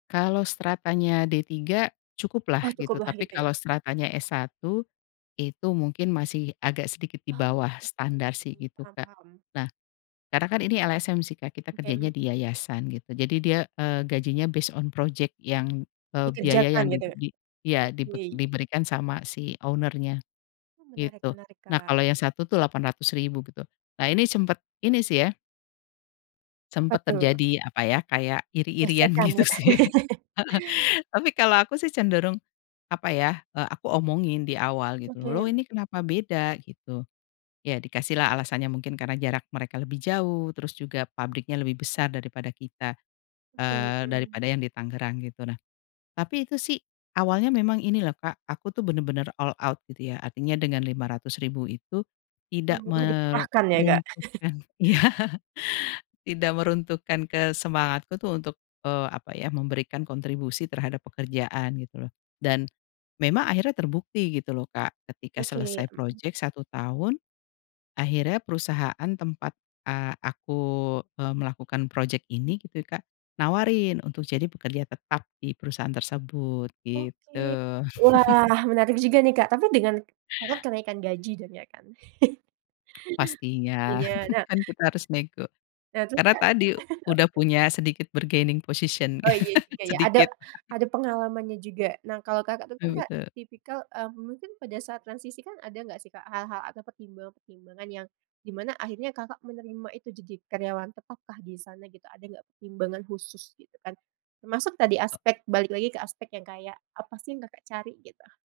Kalau stratanya D3 Oh, cukuplah gitu, syukurlah tapi gitu kalau ya. stratanya S1 itu mungkin masih agak sedikit di Oh, bawah oke, standar sih itu, paham Kak. paham. Nah, karena kan ini LSM sih, Kak, kita Oke, kerjanya mmm. di yayasan gitu jadi dia, eee, gajinya based on project yang, eee, biaya Dikerjakan yang di gitu? di iya dibe Oke. diberikan sama si owner-nya, Menarik gitu. menarik, Nah, Kak. kalau yang satu tuh Rp.800.000 gitu. Nah, ini sempet ini sih ya Apa sempet tuh? terjadi, apa ya, kayak iri-irian Gesekan, gitu gitu? sih. Tapi kalau aku sih cenderung, apa ya, eee, aku omongin di awal gitu loh Oke. ini kenapa beda, gitu. Ya dikasih lah alasannya mungkin karena jarak mereka lebih jauh terus juga pabriknya lebih besar daripada kita, Oke, eee, mmm. daripada yang di Tangerang gitu nah, tapi itu sih awalnya memang ini loh, Kak, aku tuh bener-bener all out gitu ya artinya dengan Rp.500.000 itu tidak Semua dikerahkan ya, Kak. meruntuhkan iya, tidak meruntuhkan ke semangatku untuk, eee, apa ya, memberikan kontribusi terhadap pekerjaan gitu loh, dan memang akhirnya terbukti gitu loh, Kak, ketika Oke, selesai mmm. project 1 tahun. Akhirnya perusahaan tempat, eee, aku, eee, melakukan project ini gitu, Kak, nawarin untuk jadi pekerja tetap di perusahaan tersebut, gitu. Oke, wah menarik juga nih, Kak, tapi dengan karena kenaikan gaji jadinya kan? Pastinya Iya, nah kan kita harus nego. Eee, terus, Karena Kak? tadi udah punya sedikit bargaining position, Oh iya juga ya, ada sedikit. ada pengalamannya juga. Nah, kalau, Kakak, tuh kan, Betul Kak, betul. tipikal, eee, mungkin pada saat transisi kan ada nggak sih hal-hal atau pertimbangan-pertimbangan yang di mana akhirnya, Kakak, menerima itu jadi karyawan tetap kah di sana gitu ada nggak pertimbangan khusus gitu kan termasuk tadi aspek balik lagi ke aspek yang kayak apa sih yang, Kakak, cari, gitu?